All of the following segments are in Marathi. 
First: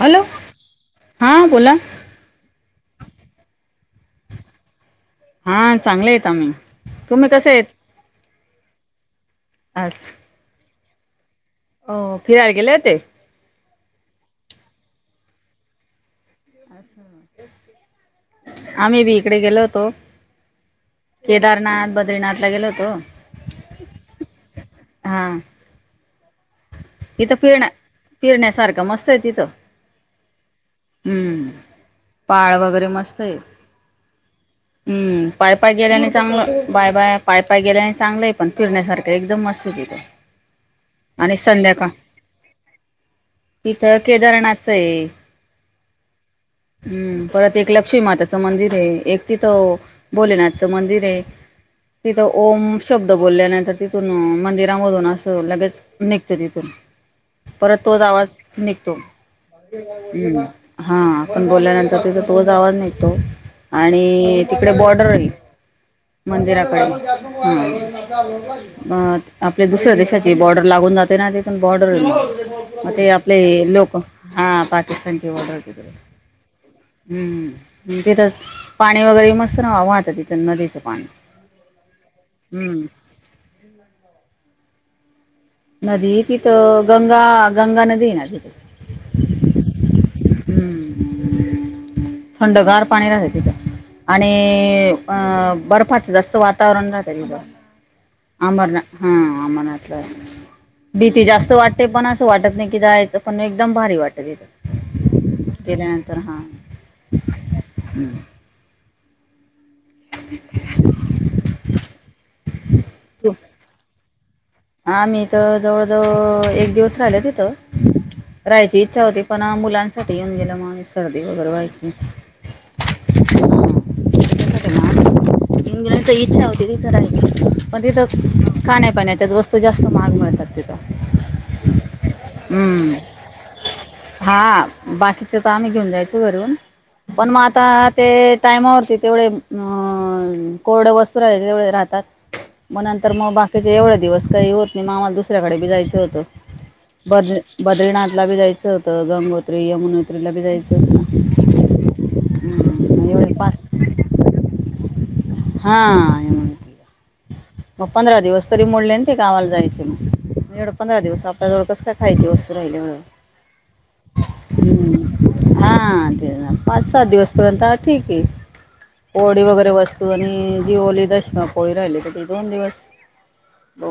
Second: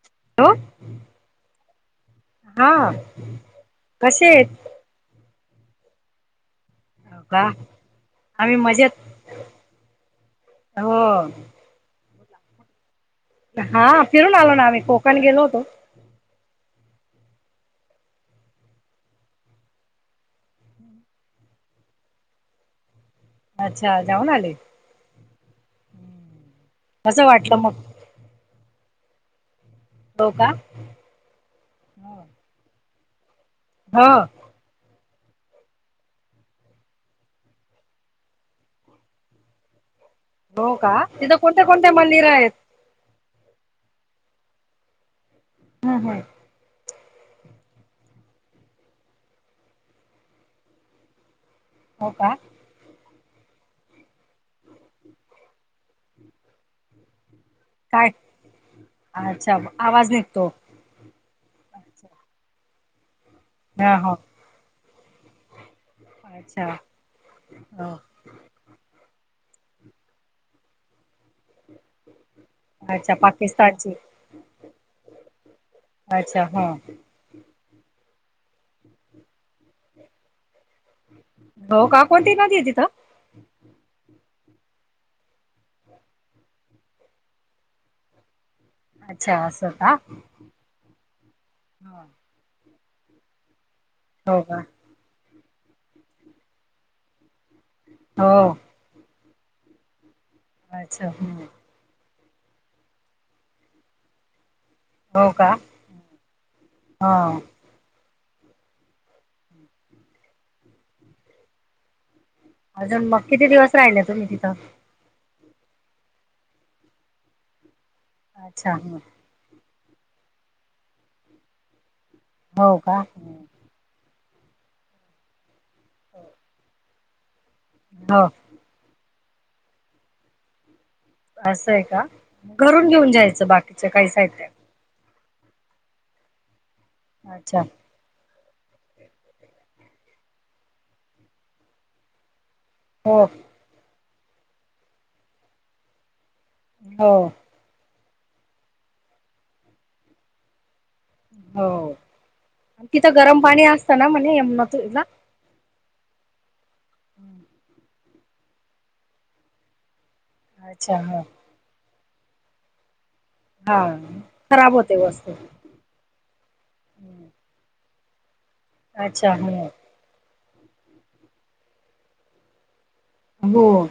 हॅलो! हा बोला. हा कसे आहेत? हा चांगले आहेत आम्ही. हो तुम्ही का कसे आहेत? आम्ही मजेतं. असं. हो. हो फिरायला गेले होते. हा फिरून आलो नां आम्ही कोकण गेलो होतो. आम्ही बी इकडे गेलो होतो. केदारनाथ, बद्रीनाथाला गेलो होतो. अच्छा! जाऊन आले. कसं इथं वाटलं फिरण्या मग फिरण्यासारखं मस्त आहे तिथं. हो का हम्म! पाळ वगैरे मस्त [inaudible] हो. हम्म पायीपायी गेल्याने चांगलं बाया बाया पायीपायी गेल्याने चांगलंय पण फिरण्यासारखं एकदम मस्तं तिथे. हो का, तिथं कोणत्या कोणत्या- मंदिर आहेत. तिथं केदारनाथचं आहे. हम्म हम्. हम्म परत एक लक्ष्मीमाताचं मंदिर आहे. एक तिथं भोलेनाथचं मंदिर आहे. हो तिथ का ओम शब्द तिथे बोलल्या नंतर तिथून मंदिरामधून असं लगेचं निघत तिथं. [inaudible] परत तोच काय आवाज निघतो अच्छा आवाज हम् निघतो हा आपण बोलल्यानंतर तिथ तोच आवाज निघतो. तो. हा आणि हो तिकडे, [unintelligible] [unintelligible] अच्छा मंदिराकडे हो हा. [unintelligible] आपल्या दुसऱ्या देशाची बॉर्डर लागून जाते ना ति- बॉर्डर मग ते अच्छा आपले पाकिस्तानची लोक हा पाकिस्तानची बॉर्डर अच्छा हो [unintelligible] तिथेच पाणी वगैरे मस्त नव्हे वाहत. तिथं नदीच- हो का कोणती नदी आहे तिथं? नदी तिथं गंगा, गंगा नदी ना तिथं. अच्छा असं हाय का हम्म [unintelligible] थंडगार पाणी राहतय तिथं. आणि हो का अ बर्फाच जास्त वातावरण राहत बघ, हो अंबर आ हा, [unintelligible] अच्छा भीती जास्त वाटते पण, अस वाटत नाही की जायचं पण एकद भारी वाटत का तिथं केल्यानंतर हा. हो हम् [unintelligible] [inaudible] अजून मग तू किती दिवस राहिले [unintelligible] आम्ही तर जवळजवळ एक दिवस राहिलो तिथं. अच्छा राहायची इच्छा होती पण, मुलां येऊन गेलो सर्दी वगैरे व्हायची. हो का! त्याच्यासाठी [unintelligible] [unintelligible] पण तिथं हो खाण्यापाण्या [unintelligible] जास्त महाग मिळतात तिथं असं आहे का! घरून हम्म घेऊन जायचं बाकीच काही साहित्य हा बाकीचं तर आम्ही घेऊन जायचो घरून. पण म अच्छा आता ते, टायमावरती तेवढे अ कोरडं वस्तू राहिले तेवढे राहतात. मग नंतर हो मग बाकीचे एवढे दिवस. काही होत नाही आम्हाला दुसऱ्याकडे बी जायचं होतं. हो बदल बदलणार, बी जायचं होतं गंगोत्री, यमुनोत्रीला, बी जायच. हो! ना तिथं एवढे गरम पाच पाणी असतं ना म्हणजे यमुनाच्या तिथं हा.. मग [inaudible] पंधरा दिवस तरी मोडले, ते गावाला जायच मग, एवढं अच्छा पंधरा ह दिवस आपल्याजवळ कस काय खायची वस्तू राहिल्या मुळ. हा. खराब होते वस्तू हां ते पाच सात दिवसपर्यंत ठीक आहे. अच्छा होडी ह वगैरे, वस्तू आणि जी ओली दशमापोळी राहिली किती दोन दिवस. हो.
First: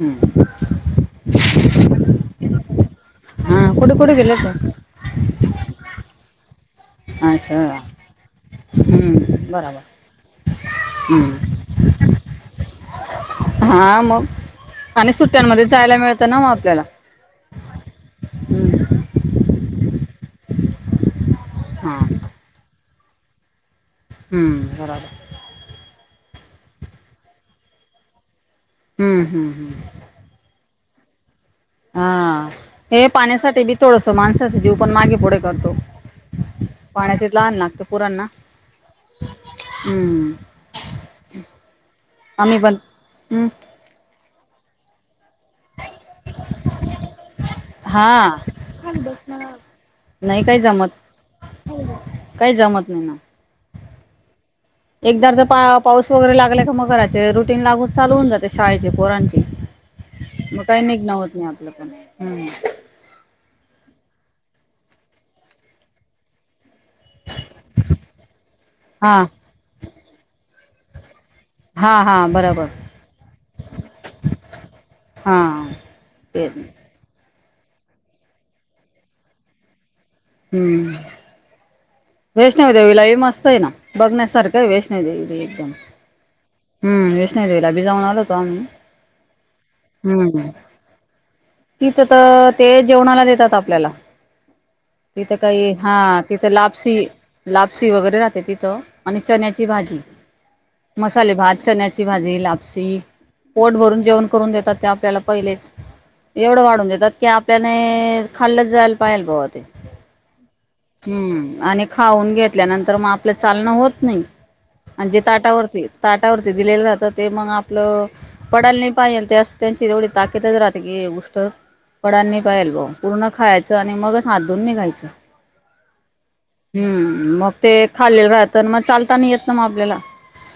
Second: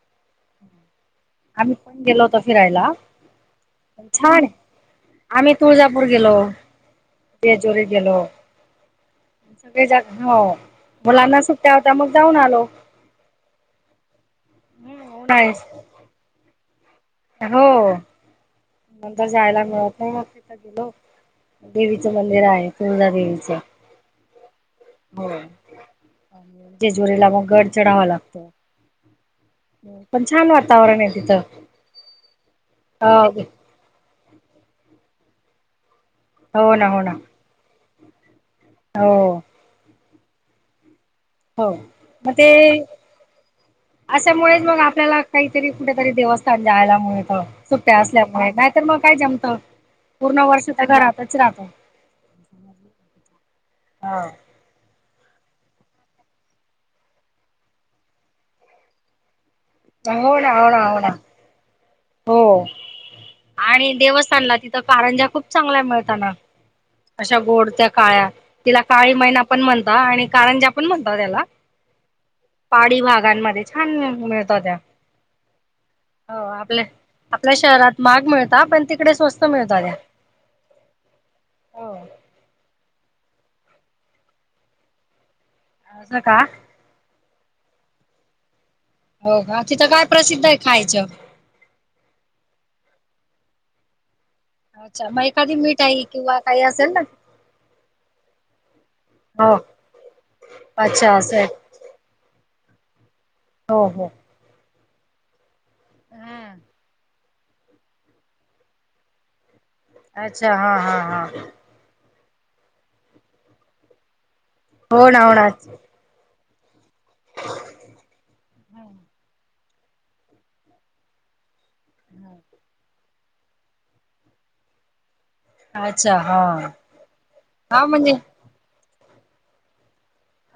हम! [inaudible] आम्ही पण गेलो होतो फिरायला हा कुठे कुठे गेले छान! होते? आम्ही तुळजापूर गेलो. [inaudible] असं जेजुरीला गेलो. हम्म. बरोबर सगळे जण हो मुलांना हम्म. सुट्ट्या होत्या मग जाऊन आलो. हा मग. आणि हम्म, उन्हाळी सुट्ट्यांमध्ये जायला मिळत ना ओ आपल्याला हो हम नंतर जायला मिळत नाही मग तिथं गेलो देवीचं मंदिर आहे. कुंदा देवीच. हम बराबर जेजुरीला मग गड चढावा लागतो. हम. हम. हम चागलं नाही तीथ हा. हे पाण्यासाठी बी थोडस माणसाचा जीव पण मागे पुढे करतो. हो ना हो ना पाण्याच [inaudible] तहान लागते पोरांना. हो हम [inaudible] हो. म ते हम्म अशामुळे मग आपल्याला काहीतरी कुठेतरी देवस्थान जायला मिळत सुट्ट्या हा असल्यामुळे नाहीतर मग काय जमत नाही पूर्ण काही वर्ष तर जमत घरातच राहतो. काही जमत नाही ना. हा एकदा जर पा पाऊस वगैरे लागला का मग घराचे रुटीन लागून चालू होऊ जाते शाळेचे पोरांचे. हो ना मग हो काही ना हो ना निघण होत नाही आपलं पण. हम हो. आणि देवस्थानला तिथं कारंजा खूप चांगला मिळताना अशा गोड त्या काळ्या तिला काळी हा महिना पण म्हणता आणि कारण ज्या कोण म्हणत त्याला हा हा बरोबर पाळी भागांमध्ये छान मिळतो त्या हा ते हो आपल्या आपल्या शहरात माग मिळता पण तिकडे स्वस्त मिळतात त्या हम्म हो वैष्णव देेवीलाईव मस्त आहे ना बघण्यासारखं वेषणे दे असं का हम्म स्नारीवेला भिजा न नाला होोमही हो का तिथं काय प्रसिद्ध आहे खायचं तिथं तर ते जेवणाला देतात आपल्याला अच्छा मग तिथं एखादी काही हा मिठाई किंवा तिथं काही असेल लापसी ना लापसी वगैरे राहते तिथं आणि हो चण्याची भाजी अच्छा मसाले असेल भात चण्याची भाजी लाप सीख पोट हो भरून हो जेवण करून देतात ते आपल्याला पहिलेच एवढं वाढून देतात की आपल्याने खाल्लंच जायला पाहिल बॉ ते अच्छा हा, हा, हा, हम्म आणि खाऊन घेतल्यानंतर मग आपलं चालणं होत नही हो ना म्हजे हो ना ताटावरती ताट ती दिलेल राह ते मग आपलं पडायला नाही पाहिजेल ते असं त्यांची तेवढी ताकीदच राहते की हे ऊष्ट पडानही पायलबो पूर्ण खायचं आणि मगच हात धून निघायचं अच्छा हा हूं म ते हा म्हणजे खाल्लेलं राहत तर म चाल ता येत ना मग आपल्याला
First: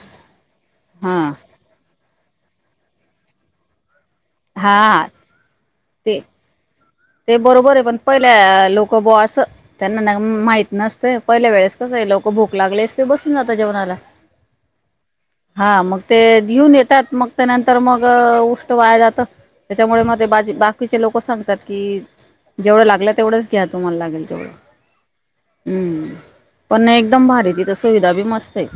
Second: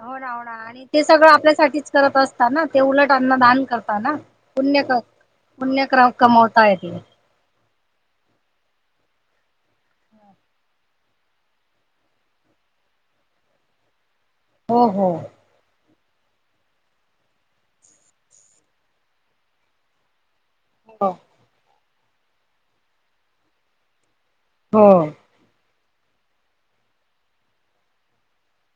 हो ना होणा आणि ते हा सगळं आपल्यासाठीच करत असता ना ते उलट अन्न दान करताना पुण्यक हा कोनी क्र ते कमावताय ते बरोबर आहे पण पहिल्या लोक बो अस त्यांना ना माहित नसतं, पहिल्या वेळेस कसं हे लोक भूक लागली असंते बसून जातात जेवणाला. हो हो! हा मग ते घेऊन येतात मग त्या नंतर मग उष्ट वाया जातं त्याच्यामुळे मग ते बाजी बाकीचे हो लोक सांगतात. कि जेवढं लागलं तेवढंच घ्या तुम्हाला लागेल हो! हूं पण ना एकदम भारी तिथं सुविधा बी मस्त हे!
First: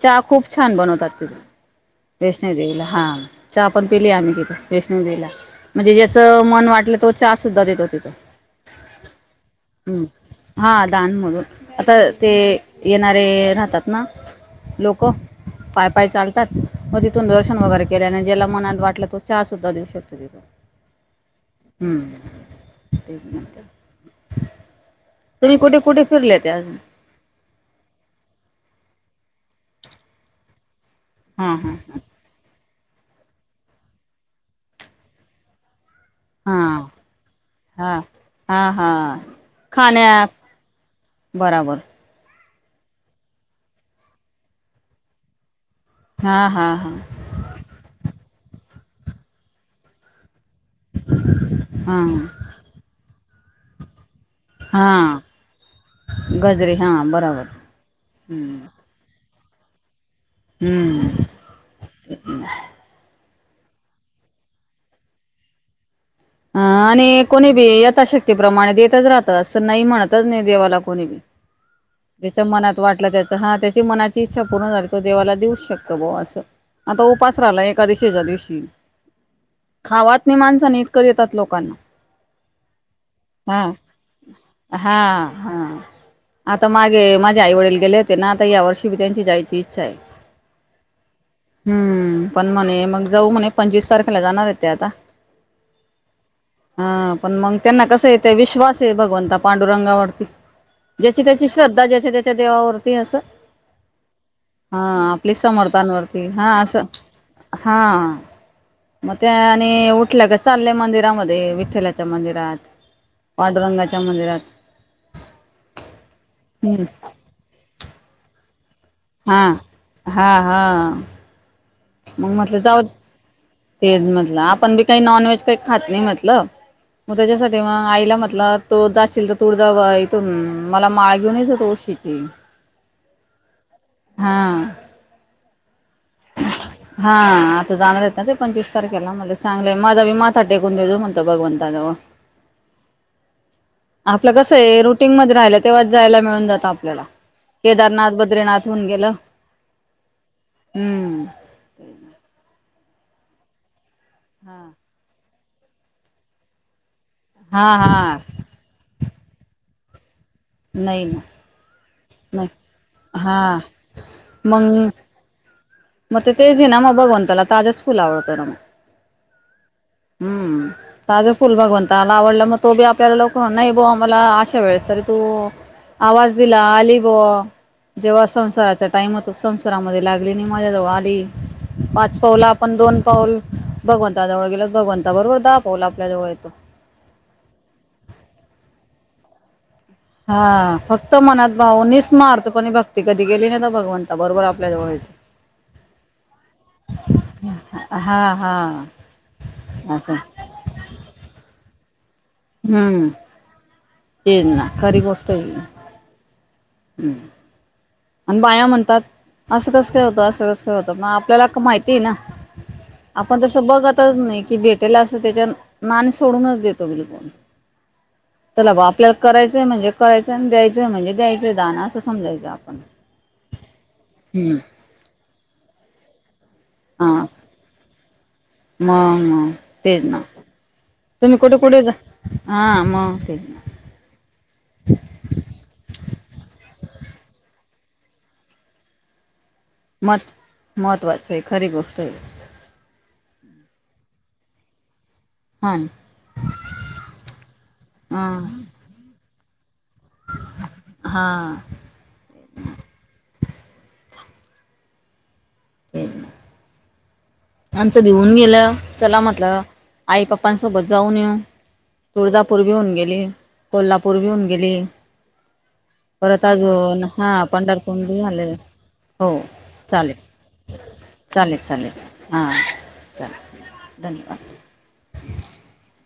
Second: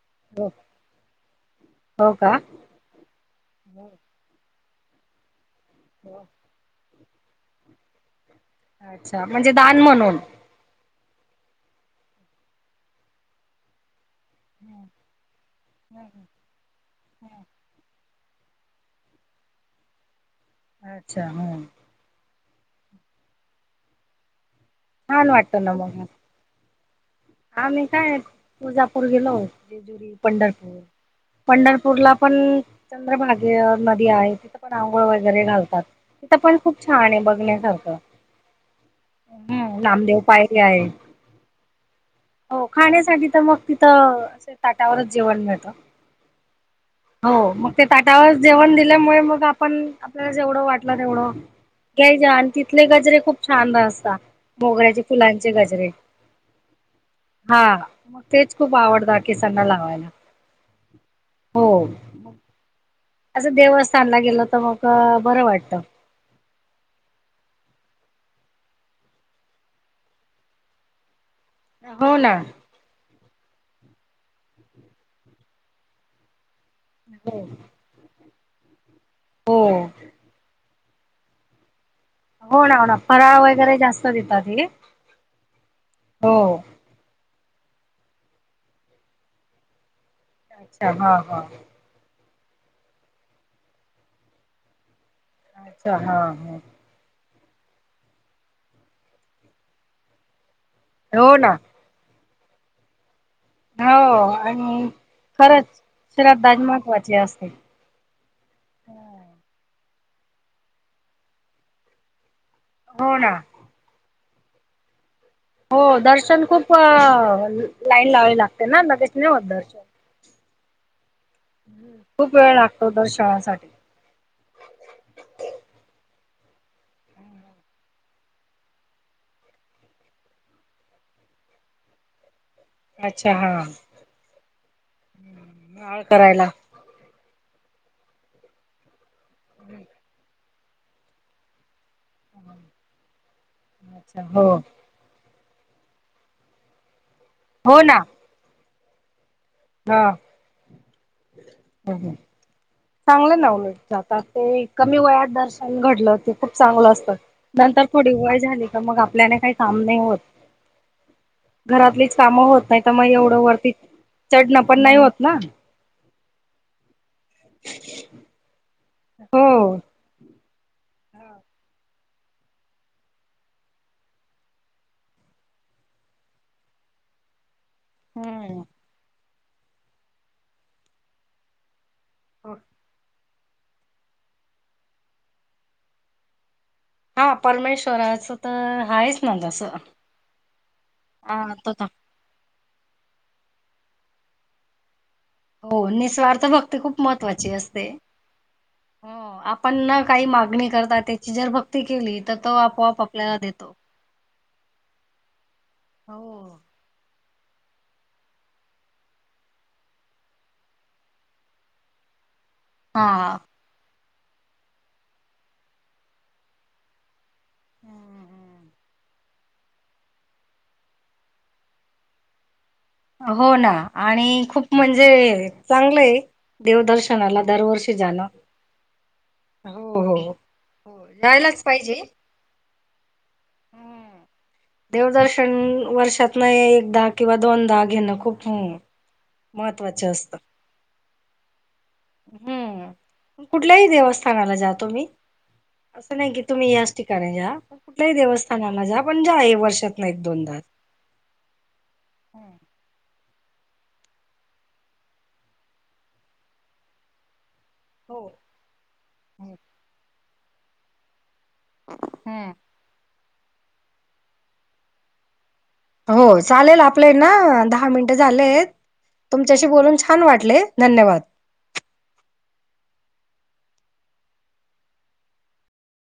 चहा खूप हो छान बनवतात तिथे हो का वैष्ण हो देवीला हा चहा पण पिली आम्ही तिथ. वैष्णो देेला म्हणजे हो ज्याचं मन वाटल चहा सुद्धा देतो तिथं. अच्छा म्हणजे दान म्हणून. दानम्हणून आता ते येणारे राहतात ना. लोक पाय, पाय चालतात व तिथून दर्शन वगैरे ज्याला मनाला वाटलं तो चहा सुद्धा देऊ शकतो तिथ. अच्छा हं! हम्म. तेच म्हटलं. छान तुम्ही कुठे कुठे फिरले ते अजून. आा मी काय तुळजापूर गेलो. जेजुरी, पंढरपूर हा हा पंढरपूरला पण. चंद्रभाग्य नदी आहे. तिथं पण आंघोळ वगैरे घालतात. तिथ पण खूप हा छान आहे बघण्यासारखं. हा हा हा ह नामदेव खाण्या पायरी आहे. बराबर हो खाण्यासाठी तर मग तिथं ताटावरच जेवण मिळतं. हा हा हा हो मग ते ताटावर. जेवण दिल्यामुळे मग आपण आपल्या. जेवढं वाटल तेवढ हा घ्यायच आणि तिथले गजरे खूप छान असा. मोगऱ्याचे हा फुलांचे गजरे गजरे हा बराबर हा मग तेच खूप आवडतात. केसांना लावायला. हो हम्म्. असं देवस्थानला गेल तर मग बरं वाटत. अं आणि कोणी बी यथाशक्ती प्रमाणे देतच राहत. असं नाही म्हणतच नाही देवाला कोणी बी. हो ना जिच्या मनात वाटलं त्या हा त्याची मनाची इच्छा पूर्ण झाली तो देवाला देऊ शकतो बो असं. आता उपास हो राहिला एका एकादशीच्या दिवशी. ही. हो खावात नाही माणसांनी नीट. तरी देतात लोकांना. होणा होणा फराळ हा वगैरे जास्त देतात हे. हा हा. हो आता मागे. आई वडील गेले होते ना आता या वर्षी बी त्यांची जायची इच्छा आहे. अच्छा हा हा. हम्म पण म्हणे मग जाऊ म्हणे पंचवीस तारखेला जाणार आहे ते आता. अच्छा हा हा. मग त्यांना कस येत विश्वास आहे भगवंता पांडुरंगावरती. ज्याची हो त्याची ना श्रद्धा जिथे जिथे. ते देवावरती अस. हो हा आणि आपली खरंच समर्थांवरती श्रद्धाच हा असं महत्त्वाची असते. हा मग त्या आणि. उठले की चाललंय मंदिरामध्ये विठ्ठलाच्या मंदिरात हो ना पाडुरंगाच्या मंदिरात हो दर्शन खूपप हम्म लाईन लावावी लागते ना लगेच नाही हा होत हा हा ह खूप वेळ लागतो दर्शनाचा साठी तेच म्हटलं आपण बी काही नॉनव्हेज काही खात नाही म्हटलं म्हटलं मग त्याच्यासाठी मग आईला म्हटलं तो जाशील तर तुळजाभवानी जाशील तिथून मला माळ घेऊन ये जा तुळशीची अच्छा हा ह करायला हा आता जाणार आहेत ना ते पंचवीस तारीख त्याला म्हणले चांगले माधवी माधवी काटे कुंदे तो म्हणता भगवंताजवळ हम् आपलं कसंय रुटीन मध्ये राहिलेत तेव्हाच जायला मिळून जात आपल्याला हो ना केदारनाथ बद्रीनाथ फन गेला हा हम चांगलंय ना उल ज ते हा. कमी वयातर घडलं ते खूप चांगलं असतं हा नंतर थोडी हा वय झाली का मग आपल्याने काही सामने होत नाही ना घरातलीच कामं होत नाही तर मग एवढं हा वरती चढणं पण नाही होत ना म तेज ना मबागणत त्याला ताच फुल आवडतम्म हो. त फुल भगव ला आवडला मग तो बी आपल्याला लवकर नाही ब मला अशा वेळेस तरी तू आवाज दिला आली ब जेव्हा हम्म संसाराचा टाइम हो संसारामध्ये लागले नाही सजात वाढडी पाच पाऊला आपण दोन पाऊल भगवंताजवळ गेल भगवंता बरोबर दा पावला आपल्या जवळ येतो हा परमेश्वराचं तर आहेाच ना जसं. हा फक्त मनात भाऊ नस मार्त ण भक्ती कधी गेली ना ना भगवंता बरोबर आपल्या जवळची हो निसवार्थ भक्ती खूप महत्वाची असते हा हा आपण असं काही मागणी करता त्याची जर भ केली. तर तो आपोआप आपल्याला देतो. हन ना खरी कष्टो ये ना हो हमं. आणि बाया म्हणतात असं कसं काय होतं असं कस काय होतं म आपल्याला माहिती आहे ना. हा. आपण तस बघत. नाही की भेटेला असं त्याच्या नाणी सोडूनच देतो बिलकोून हम्म. चला ग आपल्याला करायचंय म्हणजे करायचंय आणि द्यायचंय म्हणजे द्यायंयधानण असं समजायचं आपण हो ना आणि हम्म खूप म्हणजे चांगलं आहे. हा देवदर्शनाला दरवर्षी जाणं मग मग हो तेच ना हो तुम्ही कुठे जायलाच कुठे जा पाहिजे हा मग तेच ना देवदर्शन वर्षात नाही. एकदा किंवाधोनंद घेणं खूप हो मत् महत्त्वाचं आहे खरी गोष्ट आहे. हम्म कुठल्याही देवस्थानाला जातो मी हा असं नाही कि तुम्ही याच ठिकाणी जा कुठल्याही हा देवस्थानाला जा पण जा आहे वर्षात दोनदा हा हो आमचं हो भिऊन गेलं चला म्हटलं आई पप्पा पाच सव बज जाऊन तुळजापूर बी होऊन गेली. कोल्हापूर भी होऊन गेली. हो परत चालेल अजून आपले ना हा दहा पंढरपूर मिनट बी झाले झालेलं आहेत. हो तुमच्याशी बोलून चालेल छान वाटले धन्यवाद. चालेल चालेल हां चाल धन्यवाद.